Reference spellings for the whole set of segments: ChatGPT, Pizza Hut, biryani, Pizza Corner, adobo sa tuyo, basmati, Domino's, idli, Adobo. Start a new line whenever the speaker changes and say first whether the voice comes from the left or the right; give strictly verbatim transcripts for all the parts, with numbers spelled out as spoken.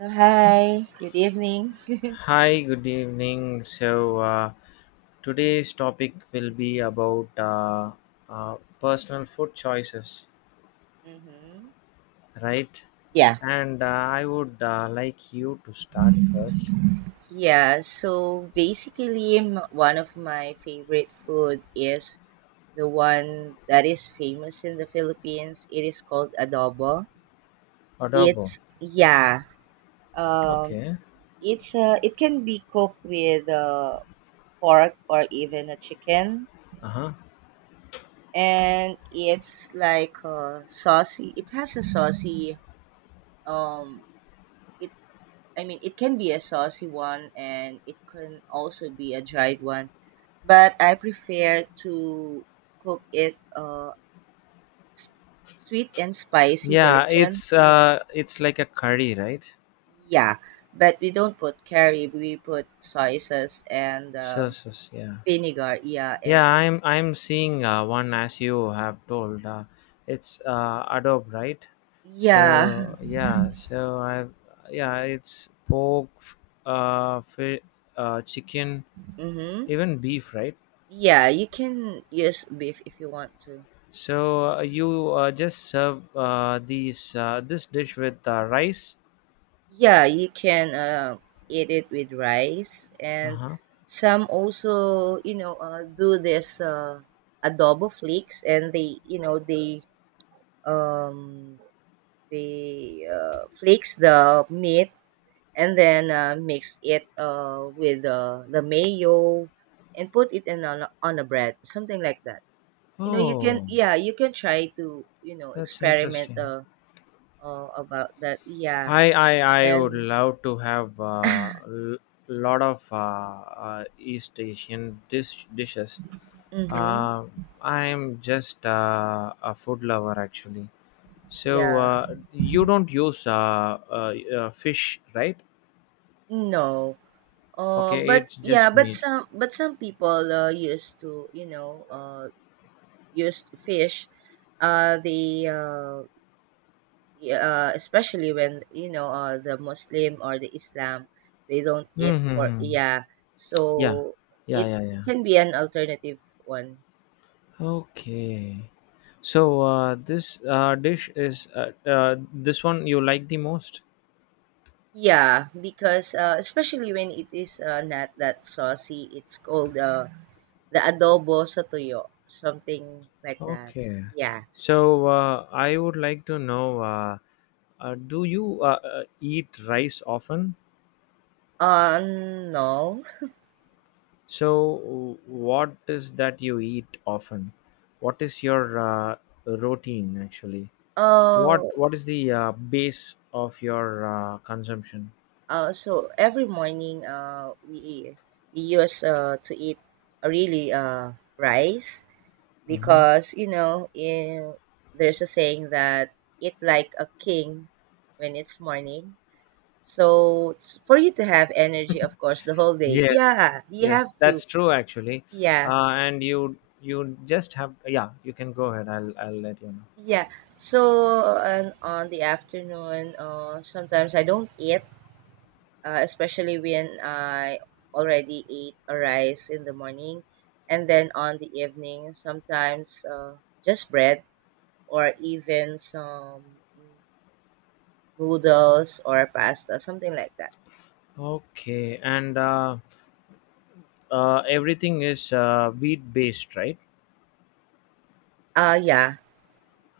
right: Uh, Hi, good evening.
left: Hi, good evening. So, uh, today's topic will be about uh, uh, personal food choices,
right: Mm-hmm.
left: right?
right: Yeah.
left: And uh, I would uh, like you to start first.
right: Yeah, so basically, m- one of my favorite food is the one that is famous in the Philippines. It is called adobo.
left: Adobo.
right: It's yeah, um,
left: Okay.
right: it's uh, it can be cooked with uh, pork or even a chicken,
left: Uh huh.
right: and it's like a saucy. It has a saucy. Um, it I mean, it can be a saucy one and it can also be a dried one. But I prefer to cook it uh, sweet and spicy
left: Yeah,
right: version.
left: it's
right: Yeah.
left: uh, it's like a curry, right?
right: Yeah. But we don't put curry, we put soy sauce and
left: So,
right: um,
left: so yeah.
right: vinegar. Yeah. And
left: Yeah, I'm I'm seeing uh, one as you have told. Uh, it's uh, Adobe, right?
right: yeah.
left: So yeah, so I yeah, it's pork, uh, fi- uh, chicken,
right: hmm
left: even beef, right?
right: Yeah. You can use beef if you want to.
left: So uh, you uh, just serve uh, these uh, this dish with uh, rice.
right: Yeah, you can uh, eat it with rice,
left: Uh
right: and
left: huh.
right: some also, you know, uh, do this uh, adobo flakes, and they, you know, they um, they uh, flakes the meat and then uh, mix it uh, with uh, the mayo and put it in on a, on a bread, something like that. You know, you can,
left: Oh,
right: yeah, you can try to, you know,
left: that's
right: experiment
left: interesting.
right: uh, uh, about that. Yeah,
left: I I I would
right: and
left: love to have a uh, l- lot of uh, uh, East Asian dish dishes.
right: mm-hmm,
left: Uh, I'm just uh, a food lover actually. So
right: yeah.
left: uh, you don't use uh, uh, uh, fish, right?
right: No, uh,
left: Okay,
right: but
left: it's
right: yeah,
left: just
right: but
left: meat.
right: some but some people uh, used to you know uh, used to fish. Uh, they uh, y- uh, especially when you know uh, the Muslim or the Islam, they don't eat pork.
left: Mm-hmm.
right: Yeah. So
left: Yeah, yeah,
right: it
left: yeah,
right: it
left: yeah.
right: can be an alternative one.
left: Okay. So uh, this uh, dish is uh, uh, this one you like the most?
right: Yeah, because uh, especially when it is uh, not that saucy, it's called uh, the adobo sa tuyo, something like that.
left: Okay.
right: Yeah.
left: So uh, I would like to know, uh, uh, do you uh, uh, eat rice often?
right: Uh, no.
left: So, w- what is that you eat often? What is your uh, routine actually? What
right: Oh,
left: what is the uh, base of your uh, consumption?
right: uh, so every morning, uh, we we used uh, to eat uh, really uh, rice
left: Hmm.
right: because you know in there's a saying that eat like a king when it's morning. So it's for you to have energy, of course, the whole day.
left: Yes,
right: Yeah, you have
left: yes,
right: to.
left: that's true actually.
right: Yeah,
left: Uh, and you you just have yeah. You can go ahead. I'll I'll let you
right: yeah. So and on the afternoon, uh, sometimes I don't eat uh, especially when I already ate a rice in the morning, and then on the evening, sometimes uh, just bread or even some mm, noodles or pasta, something like that.
left: know. Okay, and uh, uh, everything is uh, wheat based, right?
right: Uh, yeah.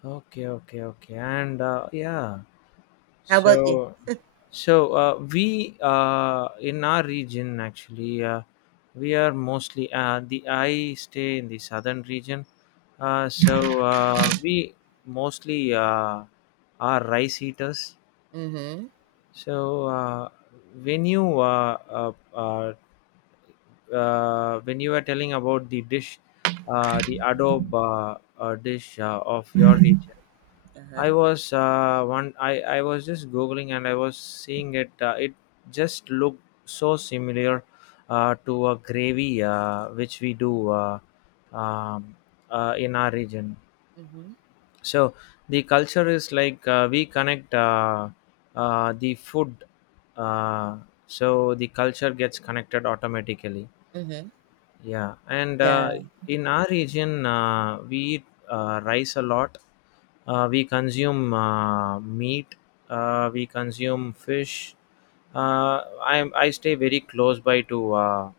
left: Okay, okay, okay, and uh, yeah.
right: How about you?
left: So, so uh, we uh, in our region actually uh, we are mostly uh, the I stay in the southern region. Uh, so uh, we mostly uh, are rice eaters.
right: Mm-hmm.
left: So uh, when you uh, uh, uh, uh, when you were telling about the dish, uh, the adobe uh, uh, dish uh, of your region. I
right: Uh-huh.
left: was uh, one. I I was just googling and I was seeing it. Uh, it just looked so similar uh, to a gravy uh, which we do uh, um, uh, in our region.
right: Mm-hmm.
left: So the culture is like uh, we connect uh, uh, the food. Uh, so the culture gets connected automatically,
right: Mm-hmm.
left: yeah, and uh,
right: Yeah.
left: in our region, uh, we eat uh, rice a lot. Uh, we consume uh, meat. Uh, we consume fish. Uh, I I stay very close by to uh,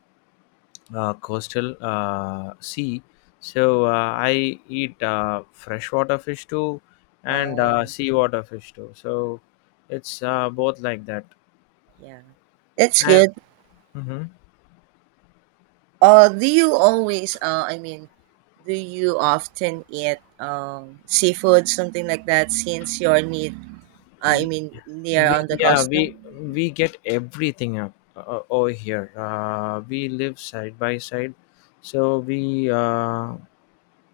left: uh, coastal uh, sea, so uh, I eat uh, freshwater fish too, and uh,
right: Wow.
left: seawater fish too. So it's uh, both like that.
right: Yeah. That's
left: And
right: good.
left: mhm.
right: Uh, do you always, uh, I mean, do you often eat um, seafood, something like that, since your need. I mean, near
left: we
right: on the
left: yeah,
right: custom.
left: we we get everything up uh, uh, over here. Uh, we live side by side, so we uh,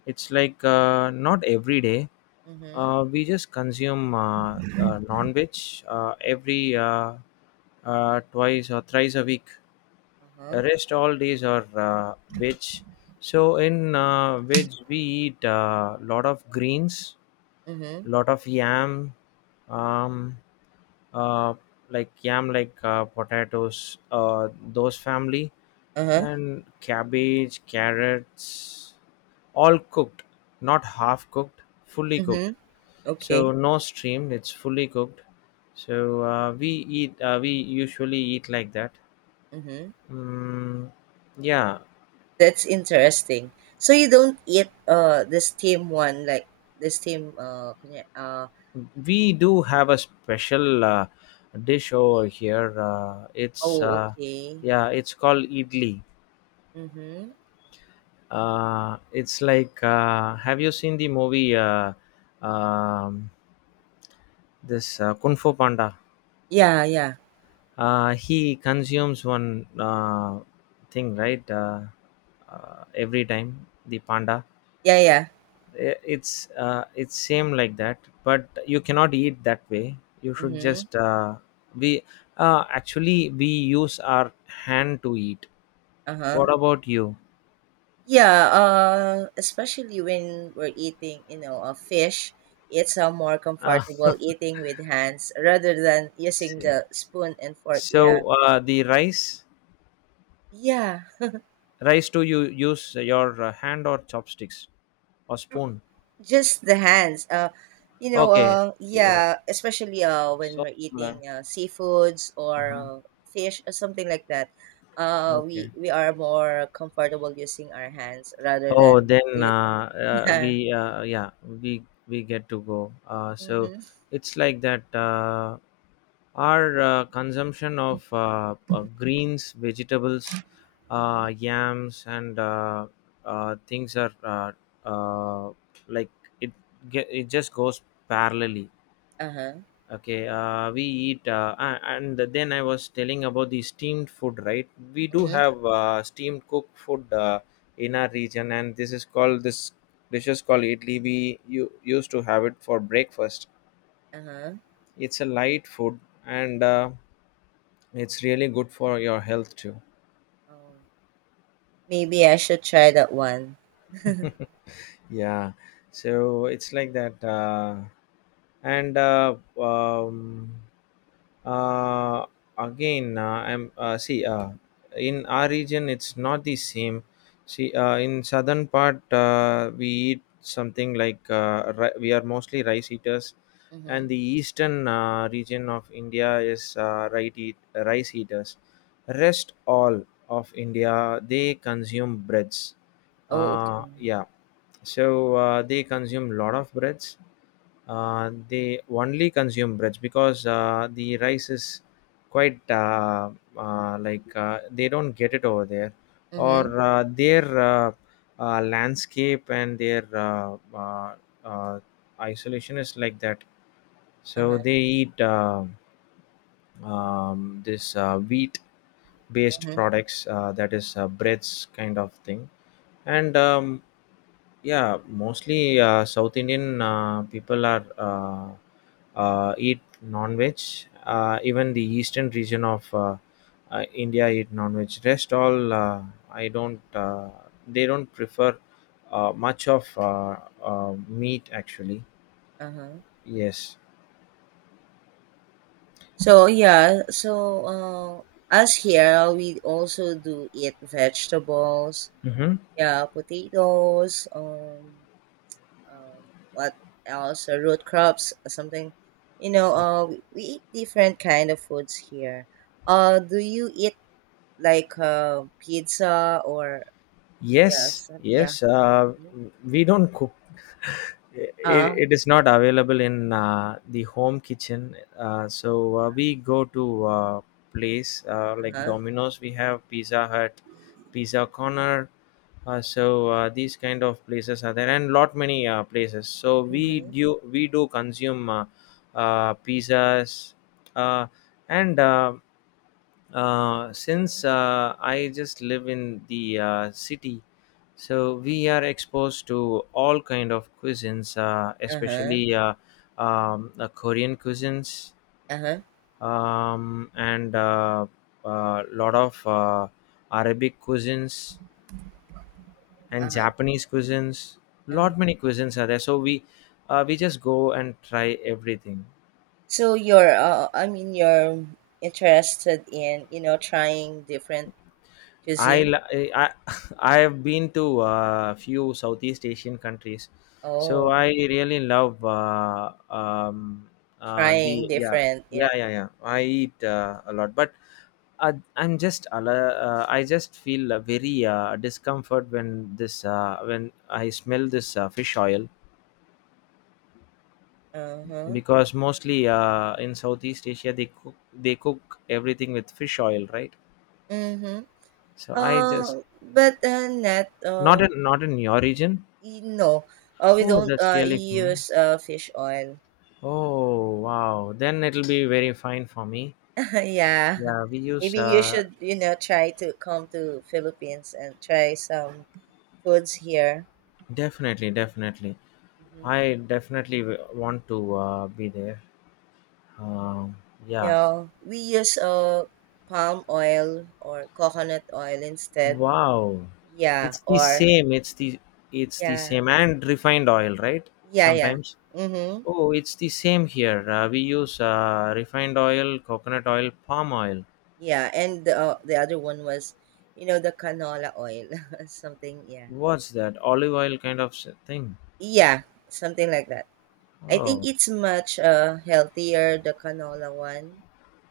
left: it's like uh, not every day
right: Mm-hmm.
left: uh, we just consume uh, uh, non-veg uh, every uh, uh, twice or thrice a week.
right: Uh-huh.
left: Rest all days are uh, veg. So in uh, veg we eat a lot of greens,
right: Mm-hmm.
left: lot of yam, um uh like yam, like uh, potatoes, uh those family,
right: Uh-huh.
left: and cabbage, carrots, all cooked, not half cooked, fully cooked.
right: Mm-hmm.
left: So
right: Okay.
left: no steamed, it's fully cooked. So uh, we eat uh, we usually eat like that.
right: Mm-hmm.
left: Mm, yeah.
right: That's interesting. So you don't eat uh the steam one like the steam uh kunya- uh
left: We do have a special uh, dish over here. Uh, it's
right: oh
left: uh,
right: okay.
left: Yeah, it's called idli.
right: Mm-hmm.
left: Uh, it's like uh, have you seen the movie uh, um, this uh, kung fu panda?
right: Yeah, yeah.
left: Uh, he consumes one uh, thing right, uh, uh, every time the panda.
right: Yeah, yeah.
left: I- it's uh, it's same like that, but you cannot eat that way, you should
right: Mm-hmm.
left: just uh, we uh, actually we use our hand to eat.
right: Uh-huh.
left: What about you?
right: Yeah, uh especially when we're eating, you know, a fish, it's uh, more
left: uh,
right: comfortable eating with hands rather than using the spoon and fork. Yeah.
left: so uh, the rice
right: Yeah.
left: rice, do you use your uh, hand or chopsticks or spoon?
right: Just the hands. Uh, you know,
left: Okay,
right: uh,
left: yeah,
right: yeah, especially uh, when
left: so
right: we're
left: learn.
right: eating uh, seafoods or
left: Uh-huh.
right: uh, fish or something like that, uh,
left: Okay,
right: we we are more comfortable using our hands rather
left: oh
right: than the
left: then
right: utensils.
left: uh, uh,
right: Yeah.
left: we uh, yeah, we we get to go uh, so
right: Mm-hmm.
left: it's like that. Uh, our uh, consumption of uh, uh, greens, vegetables,
right: Mm-hmm.
left: uh, yams, and uh, uh, things are uh, uh, like it ge- it just goes parallelly.
right: Uh-huh.
left: Okay, uh, we eat, uh, a- and then I was telling about the steamed food, right? We do
right: Mm-hmm.
left: have uh, steamed cooked food uh, in our region, and this is called this dish is called idli. We, you, used to have it for breakfast.
right: Uh-huh.
left: It's a light food, and uh, it's really good for your health too.
right: Oh, maybe I should try that one.
left: Yeah, so it's like that, uh, and uh, um, uh, again, uh, I'm uh, see uh, in our region it's not the same. See, uh, in southern part uh, we eat something like uh, ri- we are mostly rice eaters, and
right: Mm-hmm.
left: the eastern uh, region of India is uh, rice eat- rice eaters. Rest all of India they consume breads.
right: Oh,
left: Uh,
right: okay.
left: yeah, so uh, they consume lot of breads. Uh, they only consume breads because uh, the rice is quite uh, uh, like uh, they don't get it over there,
right: Mm-hmm.
left: or uh, their uh, uh, landscape and their uh, uh, uh, isolation is like that,
right: Uh-huh.
left: so they eat uh, um, this uh, wheat based
right: Mm-hmm.
left: products, uh, that is uh, breads kind of thing. And um, yeah, mostly uh, South Indian uh, people are uh, uh, eat non-veg. Uh, even the eastern region of uh, uh, India eat non-veg. Rest all uh, I don't. Uh, they don't prefer uh, much of uh, uh, meat actually.
right: Uh-huh.
left: Yes.
right: So yeah, so uh, us here we also do eat vegetables.
left: Mm-hmm.
right: Yeah, potatoes, um, um, what else? Uh, root crops, uh, something. You know, uh, we, we eat different kind of foods here. Uh, do you eat like uh, pizza or yeah,
left: Yes,
right: some, yeah.
left: yes. Uh,
right: Mhm.
left: we don't cook. It,
right: Uh,
left: it is not available in uh, the home kitchen. Uh, so uh, we go to uh, place uh, like
right: uh-huh.
left: Domino's. We have Pizza Hut, Pizza Corner. Uh, so uh, these kind of places are there, and lot many uh, places. So we
right: Mm-hmm.
left: do we do consume uh, uh, pizzas, uh, and. Uh, uh, since uh, I just live in the uh, city, so we are exposed to all kind of cuisines, uh,
right: Uh-huh.
left: especially uh, um, uh, Korean cuisines,
right: Uh-huh.
left: um, and a uh, uh, lot of uh, Arabic cuisines and
right: Uh-huh.
left: Japanese cuisines.
right: Uh-huh.
left: Lot many cuisines are there, so we uh, we just go and try everything.
right: So you're uh, I mean you're interested in, you know, trying different
left: I
right: cuisine?
left: li- I I have been to a few Southeast Asian countries, so
right: Oh,
left: I really love uh, um, uh,
right: trying
left: the yeah
right: different. Yeah.
left: yeah yeah yeah. I eat uh, a lot, but uh, I'm just ala- uh, I just feel uh, very uh, discomfort when this uh, when I smell this uh, fish oil,
right: Uh-huh.
left: because mostly uh, in Southeast Asia they cook they cook everything with fish oil, right?
right: Mm-hmm.
left: So I just
right: Uh, but uh, not
left: not
right: uh,
left: in not in your region.
right: y- No, uh, we
left: Oh,
right: don't
left: that's
right: uh,
left: really fun.
right: use uh, fish oil.
left: Oh wow, then it'll be very fine for me.
right: Yeah,
left: Yeah, we use
right: maybe you
left: uh,
right: should you know try to come to Philippines and try some foods here.
left: definitely, definitely.
right: Mm-hmm.
left: I definitely w- want to uh, be there. Um, yeah,
right: Yeah, we use uh, palm oil or coconut oil instead.
left: wow,
right: Yeah,
left: it's the
right: or
left: same. It's the it's the
right: yeah,
left: same and refined oil, right?
right: yeah, yeah.
left: Sometimes.
right: Mm-hmm.
left: Oh, it's the same here. Uh, we use uh, refined oil, coconut oil, palm oil.
right: Yeah, and the, uh, the other one was, you know, the canola oil, something. Yeah.
left: What's that? Olive oil kind of s- thing.
right: Yeah, something like that. I think
left: Oh,
right: it's much, uh, healthier, the canola one.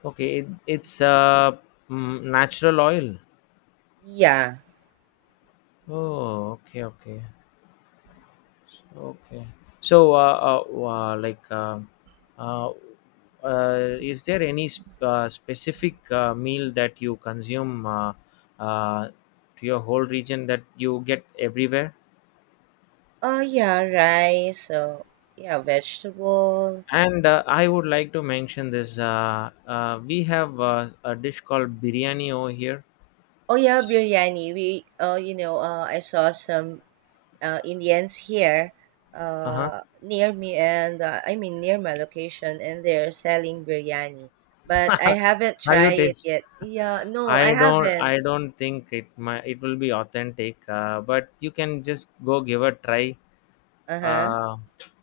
left: okay. It, it's
right: Mhm.
left: uh, mm, natural oil.
right: Yeah.
left: Oh, okay, okay, okay. So, uh, uh, uh, like, um uh, uh, is there any sp- uh, specific uh, meal that you consume uh, uh, to your whole region that you get everywhere?
right: Oh, yeah, rice. So, yeah, vegetable.
left: And uh, I would like to mention this. Uh, uh, we have uh, a dish called biryani over here.
right: Oh, yeah, biryani. We, oh, you know, uh, I saw some uh, Indians here
left: Uh-huh.
right: uh, near me, and uh, I mean, near my location, and they're selling biryani. But I haven't
left: Have you
right: tried it
left: tasted?
right: yet. Yeah, no, I
left: I don't
right: haven't.
left: I don't think it, my it will be authentic, uh, but you can just go give a try.
right: Uh huh.
left: Uh,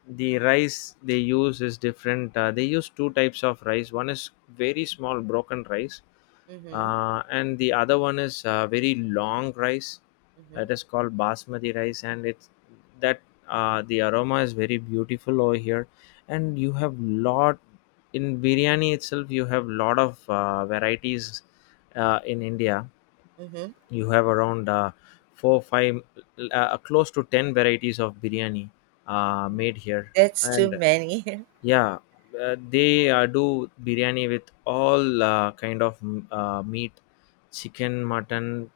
left: the rice they use is different. Uh, they use two types of rice. One is very small broken rice,
right: Mm hmm.
left: uh, and the other one is uh, very long rice.
right: Mm hmm.
left: That is called basmati rice, and it's that uh, the aroma is very beautiful over here, and you have lot, in biryani itself you have lot of uh, varieties uh, in india,
right: Mm hmm.
left: you have around uh, four five uh, uh, close to ten varieties of biryani uh,
right: Mm.
left: made here.
right: That's too
left: And
right: many.
left: yeah, uh, they uh, do biryani with all uh, kind of mm, uh, meat, chicken, mutton,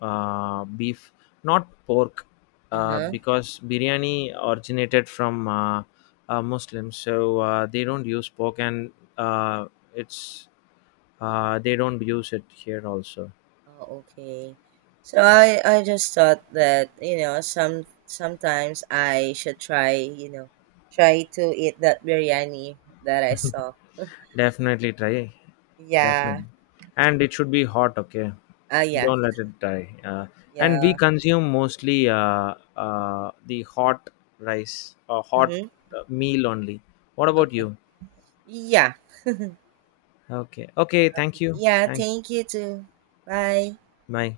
left: uh, beef, not pork, uh,
right: Uh-huh.
left: because biryani originated from uh, uh, Muslims, so uh, they don't use pork, and uh, it's uh, they don't use it here also.
right: Oh, okay. So I I just thought that, you know, some sometimes I should try, you know, try to eat that biryani that I saw.
left: Definitely try,
right: Yeah.
left: definitely, and it should be hot. Okay,
right: Ah, yeah.
left: don't let it die. Uh, and we
right: Yeah.
left: consume mostly uh, uh, the hot rice or hot
right: Mm-hmm.
left: uh, meal only. What about
right: Okay.
left: you?
right: Yeah.
left: Okay, okay, thank you.
right: Yeah,
left: Thanks.
right: thank you too. Bye.
left: Bye.